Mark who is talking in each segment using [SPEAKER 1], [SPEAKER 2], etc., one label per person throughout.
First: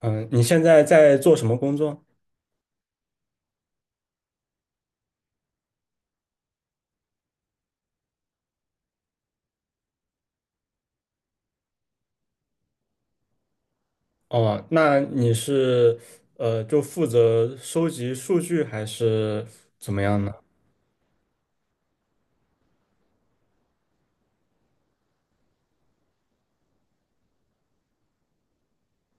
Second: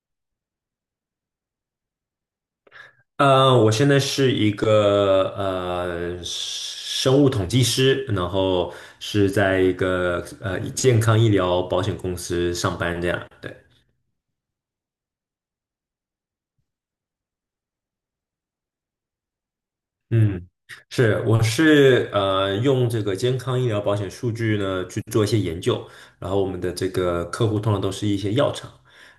[SPEAKER 1] 嗯，你现在在做什么工作？
[SPEAKER 2] 我现在是一个生物统计师，然后是在一个健康医疗保险公司上班这样。对。
[SPEAKER 1] 哦，那你是就负责收集数据还是怎么样呢？
[SPEAKER 2] 嗯，是，我是用这个健康医疗保险数据呢去做一些研究，然后我们的这个客户通常都是一些药厂，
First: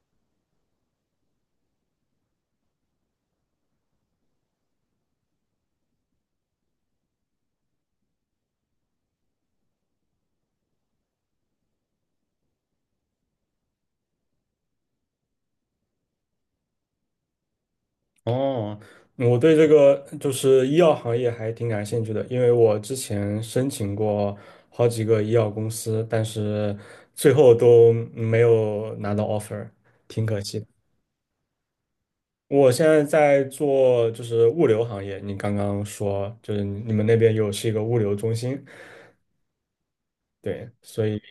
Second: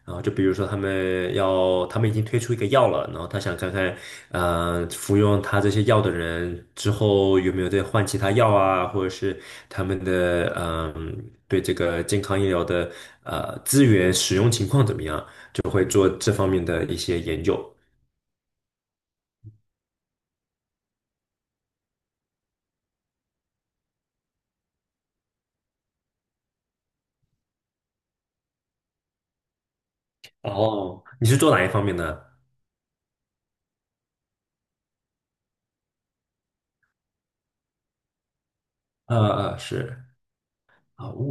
[SPEAKER 2] 然后就比如说他们已经推出一个药了，然后他想看看服用他这些药的人之后有没有再换其他药啊，或者是他们的对这个健康医疗的资源使用情况怎么样就的一些研究。
[SPEAKER 1] 哦，我对这个就是医药行业还挺感兴趣的，因为我之前申请过好几个医药公司，但是最后都没有拿到 offer，挺可惜的。
[SPEAKER 2] 哦，你是做哪一方面呢？
[SPEAKER 1] 我现在在做就是物流行业，你刚刚说就是你们那边有是一个物流中心，
[SPEAKER 2] 呃是。
[SPEAKER 1] 对。所
[SPEAKER 2] 啊，
[SPEAKER 1] 以。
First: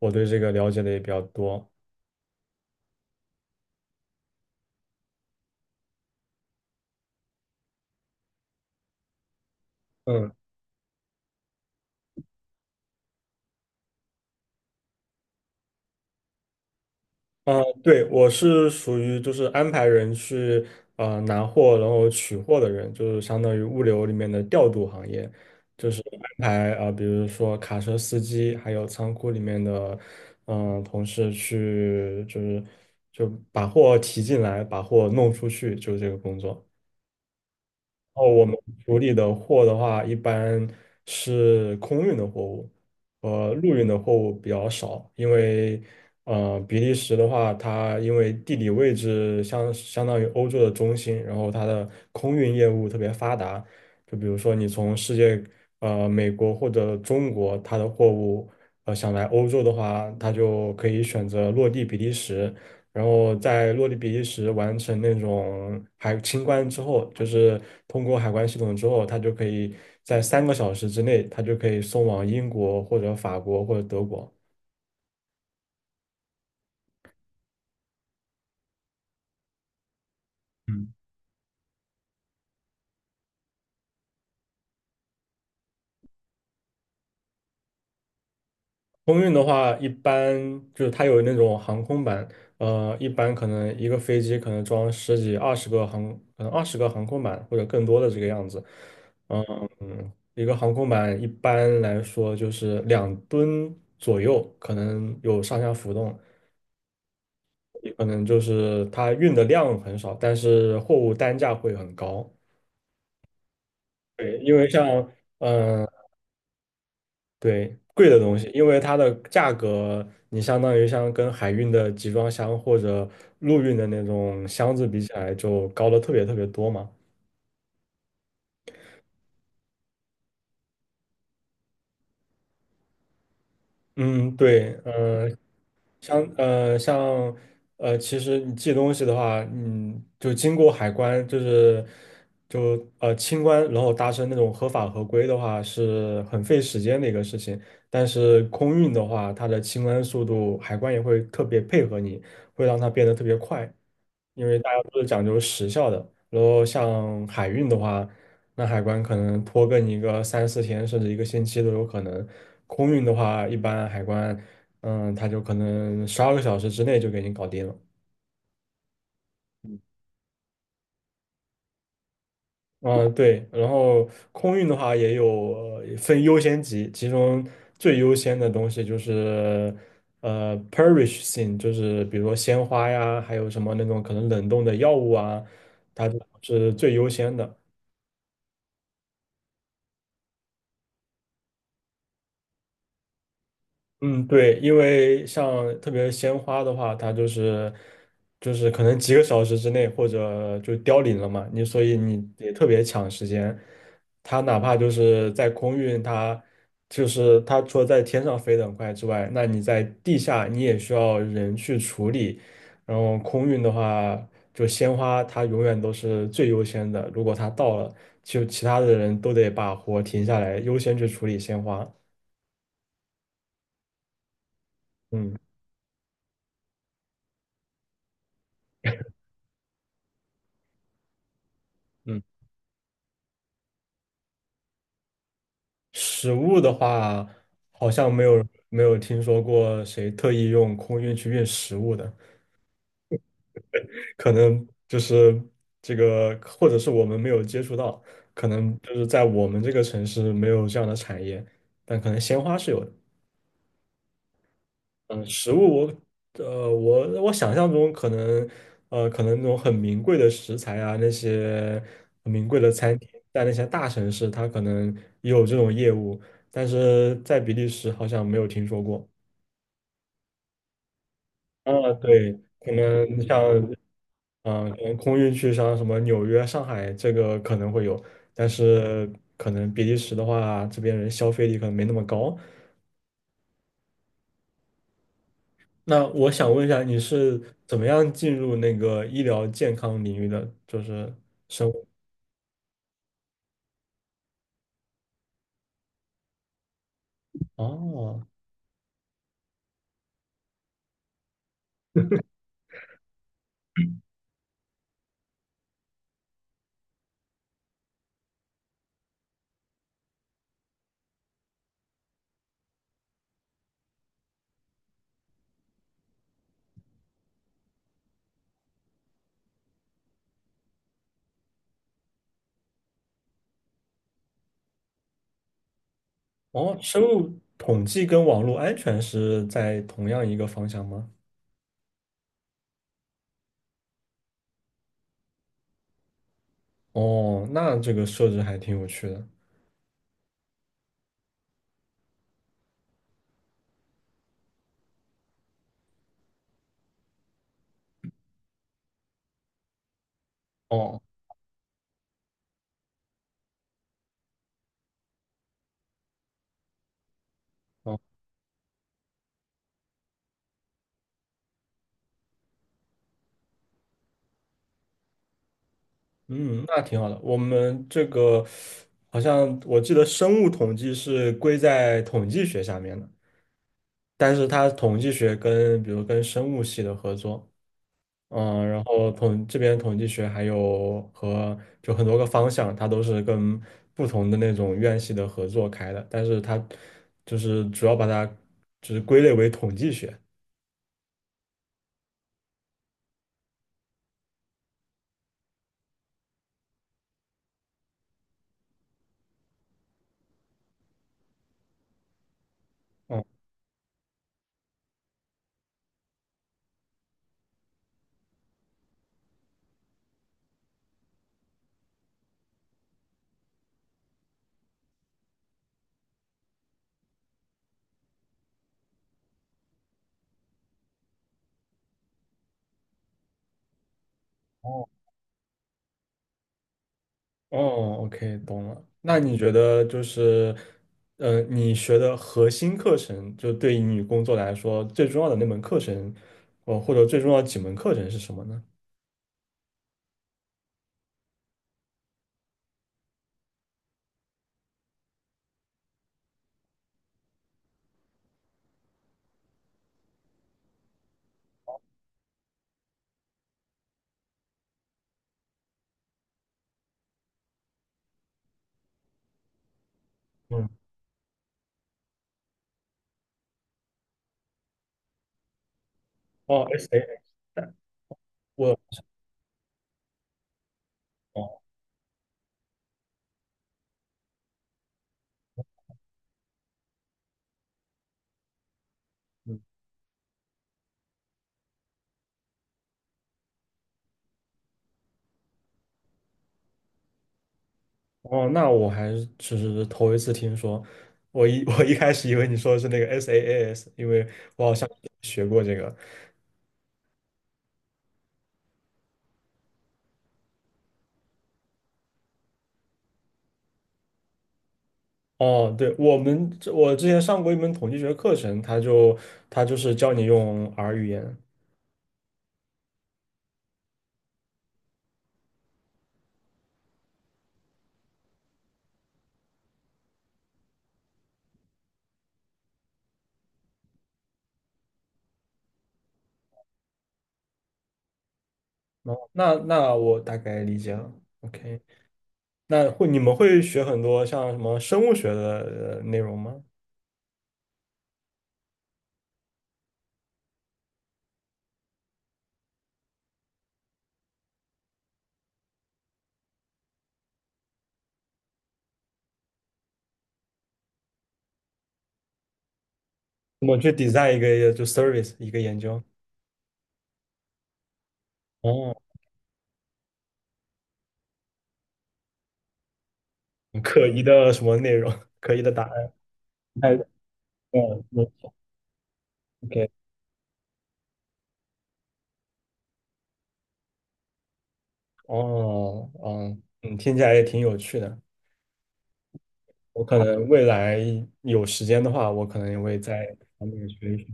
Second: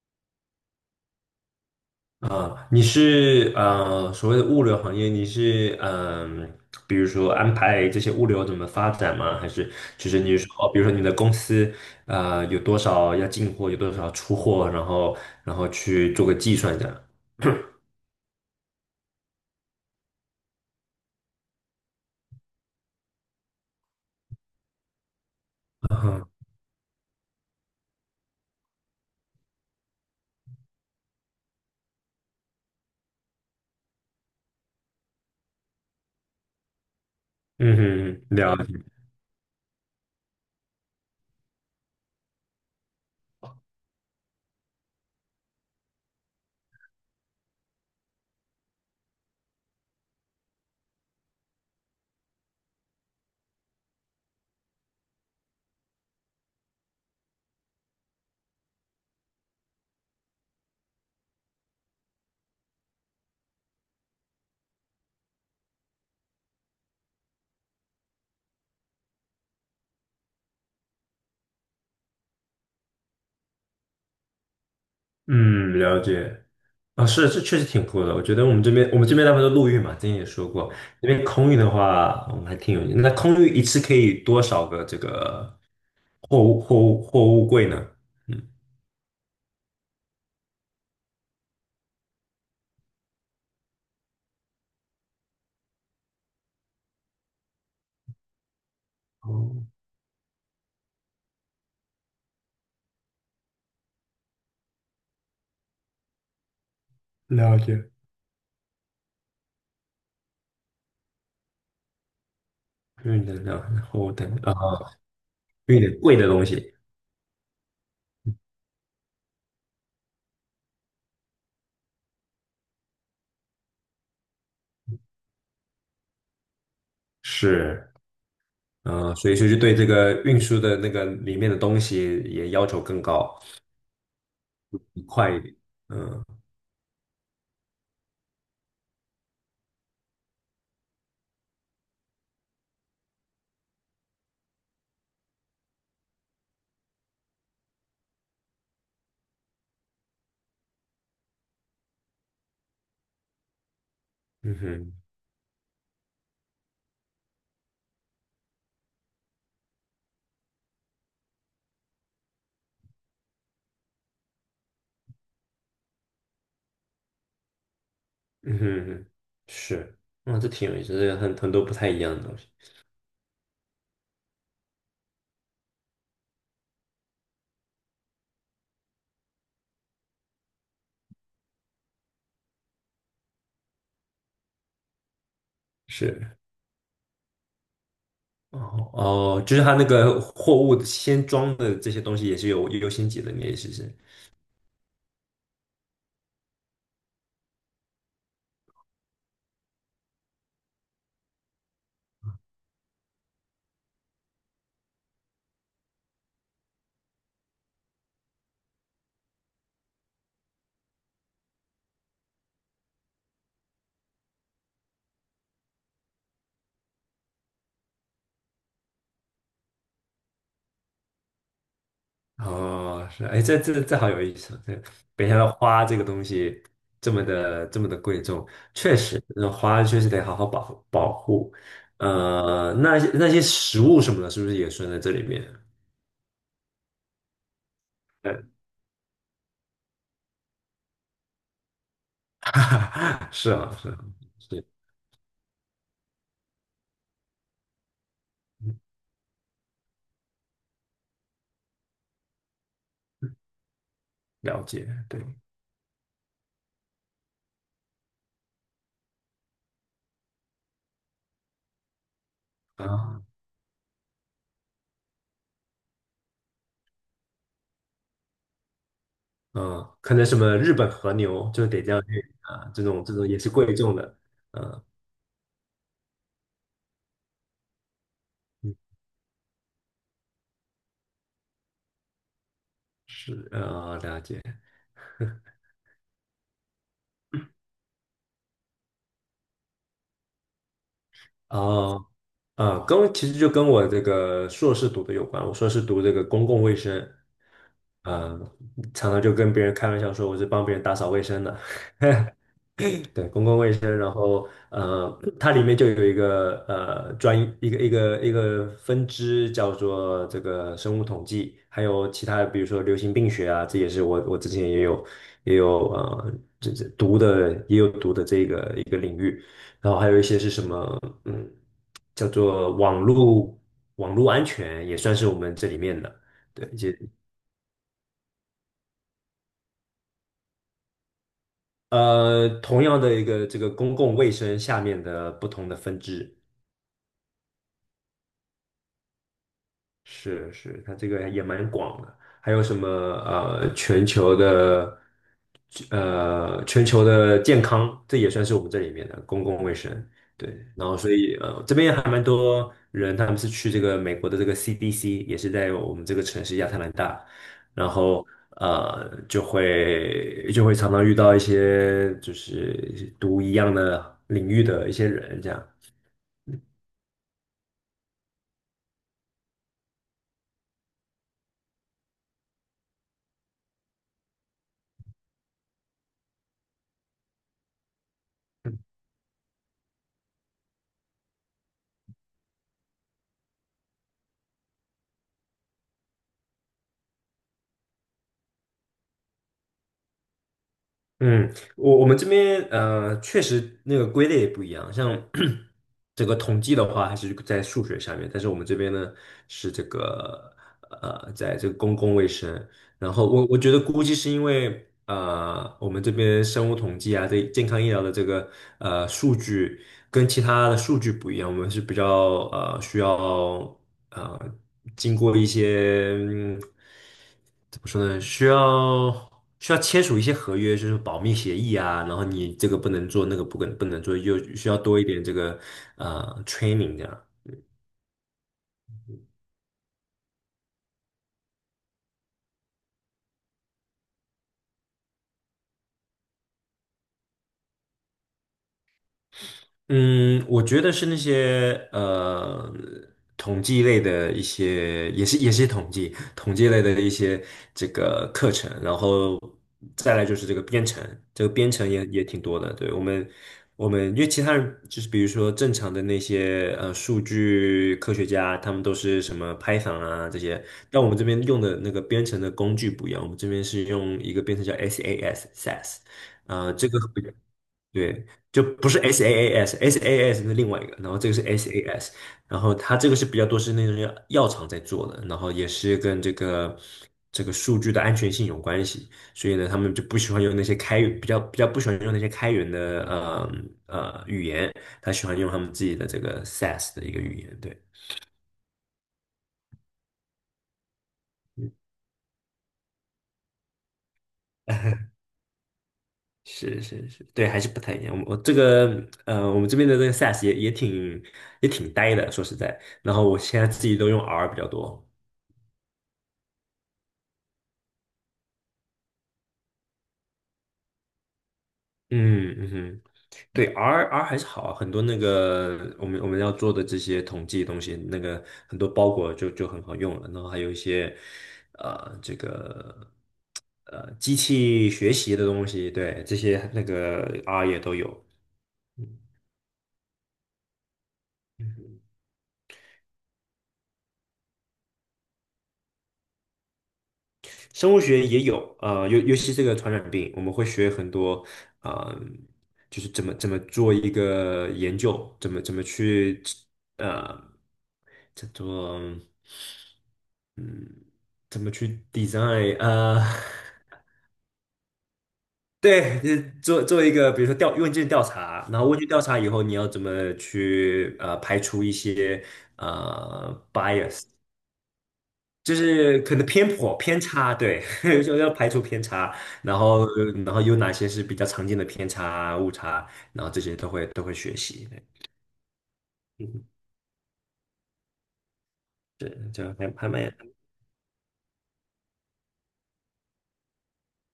[SPEAKER 1] 我对这个了解的也比较多。
[SPEAKER 2] 啊，你是所谓的物流行业，你是比如说安排这些物流怎么发展吗？还是就是
[SPEAKER 1] 嗯
[SPEAKER 2] 你说，比如说你的公司啊，有多少要进货，有多少出货，然后去做个计算这样。
[SPEAKER 1] 对，我是属于就是安排人去拿货，然后取货的人，就是相当于物流里面的调度行业，就是
[SPEAKER 2] 嗯
[SPEAKER 1] 安排啊、比如说卡车司机，还有仓库里面的同事去，就是就把货提进来，把货弄出去，就是这个工作。
[SPEAKER 2] 嗯哼，
[SPEAKER 1] 哦，我们
[SPEAKER 2] 了解。
[SPEAKER 1] 处理的货的话，一般是空运的货物，陆运的货物比较少，因为比利时的话，它因为地理位置相当于欧洲的中心，然后它的空运业务特别发达。就比如说你从世界美国或者中国，它的货物想来欧洲的话，它就可以选择落地比利时，然后在落地比利时完成那种海清关之后，就是通过海关系统之后，它就可以在3个小时之内，它就可以送往英国或者法国或者德国。
[SPEAKER 2] 嗯了解。啊、是，这确实挺酷的。我觉得我们这边大部分都陆运嘛，之前也说过。
[SPEAKER 1] 嗯
[SPEAKER 2] 那边空运的话，我们还挺有。那空运一次可以多少个这个货物柜呢？嗯。
[SPEAKER 1] 空运的话，一般就是它有那种航空版，一般可能一个飞机可能装十几、二十个航，可能20个航空板或者更多的这个样子。
[SPEAKER 2] 哦，
[SPEAKER 1] 一个航空板一般来说就是2吨左右，可能有上下浮动。
[SPEAKER 2] 了解，
[SPEAKER 1] 也可能就是它运的量很少，但是货物单价会很高。
[SPEAKER 2] 运能量然后等
[SPEAKER 1] 对，
[SPEAKER 2] 啊，
[SPEAKER 1] 因为像
[SPEAKER 2] 运
[SPEAKER 1] 嗯、呃
[SPEAKER 2] 点贵的东西，
[SPEAKER 1] 对，贵的东西，因为它的价格，你相当于像跟海运的集装箱或者陆运的那种箱子比起来，就高了特别特别多嘛。
[SPEAKER 2] 是，所以说就对这个运输的那个里面的东西也要求更高，
[SPEAKER 1] 嗯，对，
[SPEAKER 2] 快一点，
[SPEAKER 1] 像
[SPEAKER 2] 呃
[SPEAKER 1] 呃像呃，其实你寄东西的话，嗯，就经过海关，就是清关，然后达成那种合法合规的话，是很费时间的一个事情。但是空运的话，它的清关速度，海关也会特别配合你，会让它变得特别快。因
[SPEAKER 2] 嗯
[SPEAKER 1] 为
[SPEAKER 2] 嗯
[SPEAKER 1] 大家
[SPEAKER 2] 哼，
[SPEAKER 1] 都是讲究时效的。然后像海运的话，那海关可能拖更一个三四天，甚至一个星期都有可能。空运的话，一般海关，他就可能12个小时之内就给你搞定了。
[SPEAKER 2] 嗯哼，是，嗯，这挺有意思，这个很多不太一样的东西，
[SPEAKER 1] 嗯，对。然后空运的话也有分优先级，其中最优先的东西就是perish thing，就是比如说鲜花呀，还有什么那种可能冷冻的药物啊，它
[SPEAKER 2] 是，
[SPEAKER 1] 是最优先的。
[SPEAKER 2] 哦哦，就是它那个货物先装的这些东西也是有优先级的，你的意思是？
[SPEAKER 1] 嗯，对，因为像特别鲜花的话，它就是可能几个小时之内或者就凋零了嘛，你所以你也特别抢时间。它哪怕就是在空运，它就是它除了在天上飞得很快之外，那你在地下你也需要人去处理。然后空运的话，就鲜花它永远都是最优先的，如果它到了，就其他的人都得把活停下来，优先去处理鲜花。
[SPEAKER 2] 哦，是啊，哎，这好有意思啊，这没想
[SPEAKER 1] 嗯
[SPEAKER 2] 到花这个东西这么的贵重，确实，那花确实得好好保护保护。
[SPEAKER 1] 嗯。
[SPEAKER 2] 那些食物什么的，是不是也算在这里面？
[SPEAKER 1] 食物的话，好像没
[SPEAKER 2] 对，
[SPEAKER 1] 有没有听说过谁特意用空运去运食物的，
[SPEAKER 2] 是啊，是啊，
[SPEAKER 1] 可
[SPEAKER 2] 是，
[SPEAKER 1] 能就是这个，或者是我们没有接触到，可能就是在我们这个城市没有这样的产业，但可能鲜花是有的。
[SPEAKER 2] 了解，对
[SPEAKER 1] 嗯，食物我想象中可能那种很名贵的食材啊，那些很名贵的餐厅，
[SPEAKER 2] 啊，
[SPEAKER 1] 在那些大城市它可能也有这种业务，但是在比利时好像没有听说过。
[SPEAKER 2] 嗯，可能什么日本和牛就得这
[SPEAKER 1] 啊，
[SPEAKER 2] 样去
[SPEAKER 1] 对，
[SPEAKER 2] 啊，
[SPEAKER 1] 可
[SPEAKER 2] 这种这
[SPEAKER 1] 能
[SPEAKER 2] 种也是
[SPEAKER 1] 像，
[SPEAKER 2] 贵重的，
[SPEAKER 1] 嗯、可
[SPEAKER 2] 嗯、
[SPEAKER 1] 能空运去像什么纽约、上海这个可能会有，但
[SPEAKER 2] 嗯，
[SPEAKER 1] 是可能比利时的话，这边人消费力可能没那么高。
[SPEAKER 2] 是了解。
[SPEAKER 1] 那我想问一下，你是怎么样进入那个医疗健康领域的？就是生物，
[SPEAKER 2] 哦，啊，其实就跟我这个硕士读的有关。我硕士读这个公共卫生，
[SPEAKER 1] 哦，
[SPEAKER 2] 嗯，常常就跟别人开玩笑说我是帮别人打扫卫生的。对，公共卫生，然后它里面就有一个一个分支叫做这个生物统计，还有其他比如说流行病学啊，这也是我之前也有呃这这读的读的这个一个领域，然后还有一些是什么嗯叫做网络安全也算是我们这里面的，对，
[SPEAKER 1] 哦，
[SPEAKER 2] 一些
[SPEAKER 1] 生物统计跟网络安全是在同样一个方向吗？
[SPEAKER 2] 同样的一个这个公共卫生下面的不同的分支。
[SPEAKER 1] 哦，那这个设置还挺有趣的。
[SPEAKER 2] 是是，它这个也蛮广的。还有什么全球的健康，这也算是我们这里面的公共卫生。对，然后
[SPEAKER 1] 哦
[SPEAKER 2] 所以这边还蛮多人，他们是去这个美国的这个 CDC，也是在我们这个城市亚特兰大，然
[SPEAKER 1] 哦。
[SPEAKER 2] 后就会常常遇到一些就是读一样的领域的一些人这样。
[SPEAKER 1] 嗯，那挺好的。我们这个好像我记得生物统计是归在统计学下面的，但是它统计学跟比如跟生物系的合作，嗯，然后统这边统计学还有和就很多个方向，它都是跟不同的那种院系的合作开的，但是它就是主要把它就是归类为统计学。
[SPEAKER 2] 嗯，我们这边确实那个归类也不一样，像 整个统计的话，还是在数学下面，但是我们这边呢是在这个公共卫生，然
[SPEAKER 1] 嗯
[SPEAKER 2] 后我觉得估计是因为我们这边生物统计啊，这健康医疗的这个数据跟其他的数据不一样，我们是比较需要呃经过一些。怎么说呢？需要签署一些合约，就是保密协议啊，然后你这个不能做，那个不能做，就需要多一点这个training 这样。
[SPEAKER 1] 哦，OK，懂了。那你觉得就是，你学的核心课程，就对于你工作来说最重要的那门课程，哦，或者最重要几门课程是什么呢？
[SPEAKER 2] 嗯，我觉得是那些统计类的一些，也是统计类的一些这个课程，然后再来就是这个编程，这个编程也挺多的。对，我们因为其他人就是比如说正常的那些数据科学家，他们都是什么 Python 啊这些，
[SPEAKER 1] 嗯，
[SPEAKER 2] 但我们这边用的那个编程的工具不一样，我们这边是用一个编程叫 SAS SAS，
[SPEAKER 1] 哦
[SPEAKER 2] 这
[SPEAKER 1] ，S
[SPEAKER 2] 个。
[SPEAKER 1] A，
[SPEAKER 2] 对，就
[SPEAKER 1] 我，
[SPEAKER 2] 不是 SaaS，SaaS 是另外一个，然后这个是
[SPEAKER 1] 哦，
[SPEAKER 2] SaaS，然后它这个是比较多是那种药厂在做的，然后也是跟这个数据的安全性有关系，所
[SPEAKER 1] 嗯哦
[SPEAKER 2] 以
[SPEAKER 1] S
[SPEAKER 2] 呢，他
[SPEAKER 1] A
[SPEAKER 2] 们就不喜欢用那些开源，比较不喜欢用那些开源的语言，他喜欢用他们自己的这个 SaaS 的一个语言，对。
[SPEAKER 1] 我哦哦那我还是只是头一次听说。我一
[SPEAKER 2] 嗯，
[SPEAKER 1] 我一开始以为你说的是那个 SaaS，因为我好像学过这个。
[SPEAKER 2] 是是是，对，还是不太一样。我我们这边的这个 SaaS 也挺呆的，说实在。然后我现在自己都用 R 比较多。
[SPEAKER 1] 哦，对，我们我之前上过一门统计学课程，它就它就是教你用 R 语言，
[SPEAKER 2] 嗯嗯哼，对，R 还是好啊，很多那个我们要做的这些统计的东西，那个很多包裹就很好用了，然后还有一些这个机器学习的东西，对，这些那个 R 也都有。
[SPEAKER 1] 哦，那那我大概理解了。OK，那会你们会学很多像什么生物学的内容吗？
[SPEAKER 2] 生物学也有，尤其这个传染病，我们会学很多，呃，就是怎么做一个研究，怎么去，呃，叫做，嗯，怎么去 design，
[SPEAKER 1] 怎么去 design 一个service 一个研究？
[SPEAKER 2] 对，就是做做一个，比如说调问卷调查，然后
[SPEAKER 1] 哦，
[SPEAKER 2] 问卷调查以后，你要怎么去排除一些
[SPEAKER 1] 可疑
[SPEAKER 2] bias，
[SPEAKER 1] 的什么内容？可疑的
[SPEAKER 2] 就
[SPEAKER 1] 答案？
[SPEAKER 2] 是可能偏
[SPEAKER 1] 哎，
[SPEAKER 2] 颇偏差，对，
[SPEAKER 1] 嗯
[SPEAKER 2] 就要排除偏差，
[SPEAKER 1] o
[SPEAKER 2] 然
[SPEAKER 1] k
[SPEAKER 2] 后有哪些是比较常见的偏差误差，然后这些都会学习，对，
[SPEAKER 1] 哦，嗯
[SPEAKER 2] 嗯，
[SPEAKER 1] 嗯，听起来也挺有趣的。
[SPEAKER 2] 对，就
[SPEAKER 1] 我
[SPEAKER 2] 还
[SPEAKER 1] 可
[SPEAKER 2] 蛮
[SPEAKER 1] 能未来有时间的话，我可能也会在这方面学一学。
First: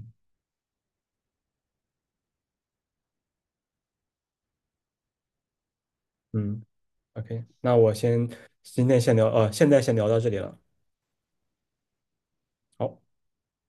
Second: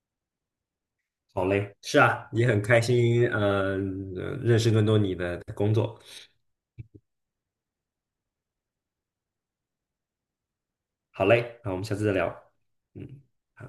[SPEAKER 2] 好嘞，是啊，也很开心，认识更多你的工作，
[SPEAKER 1] 嗯，OK，那我先今天先聊，现在先聊到这里了。
[SPEAKER 2] 好嘞，那我们下次再聊，
[SPEAKER 1] 好。
[SPEAKER 2] 嗯。好。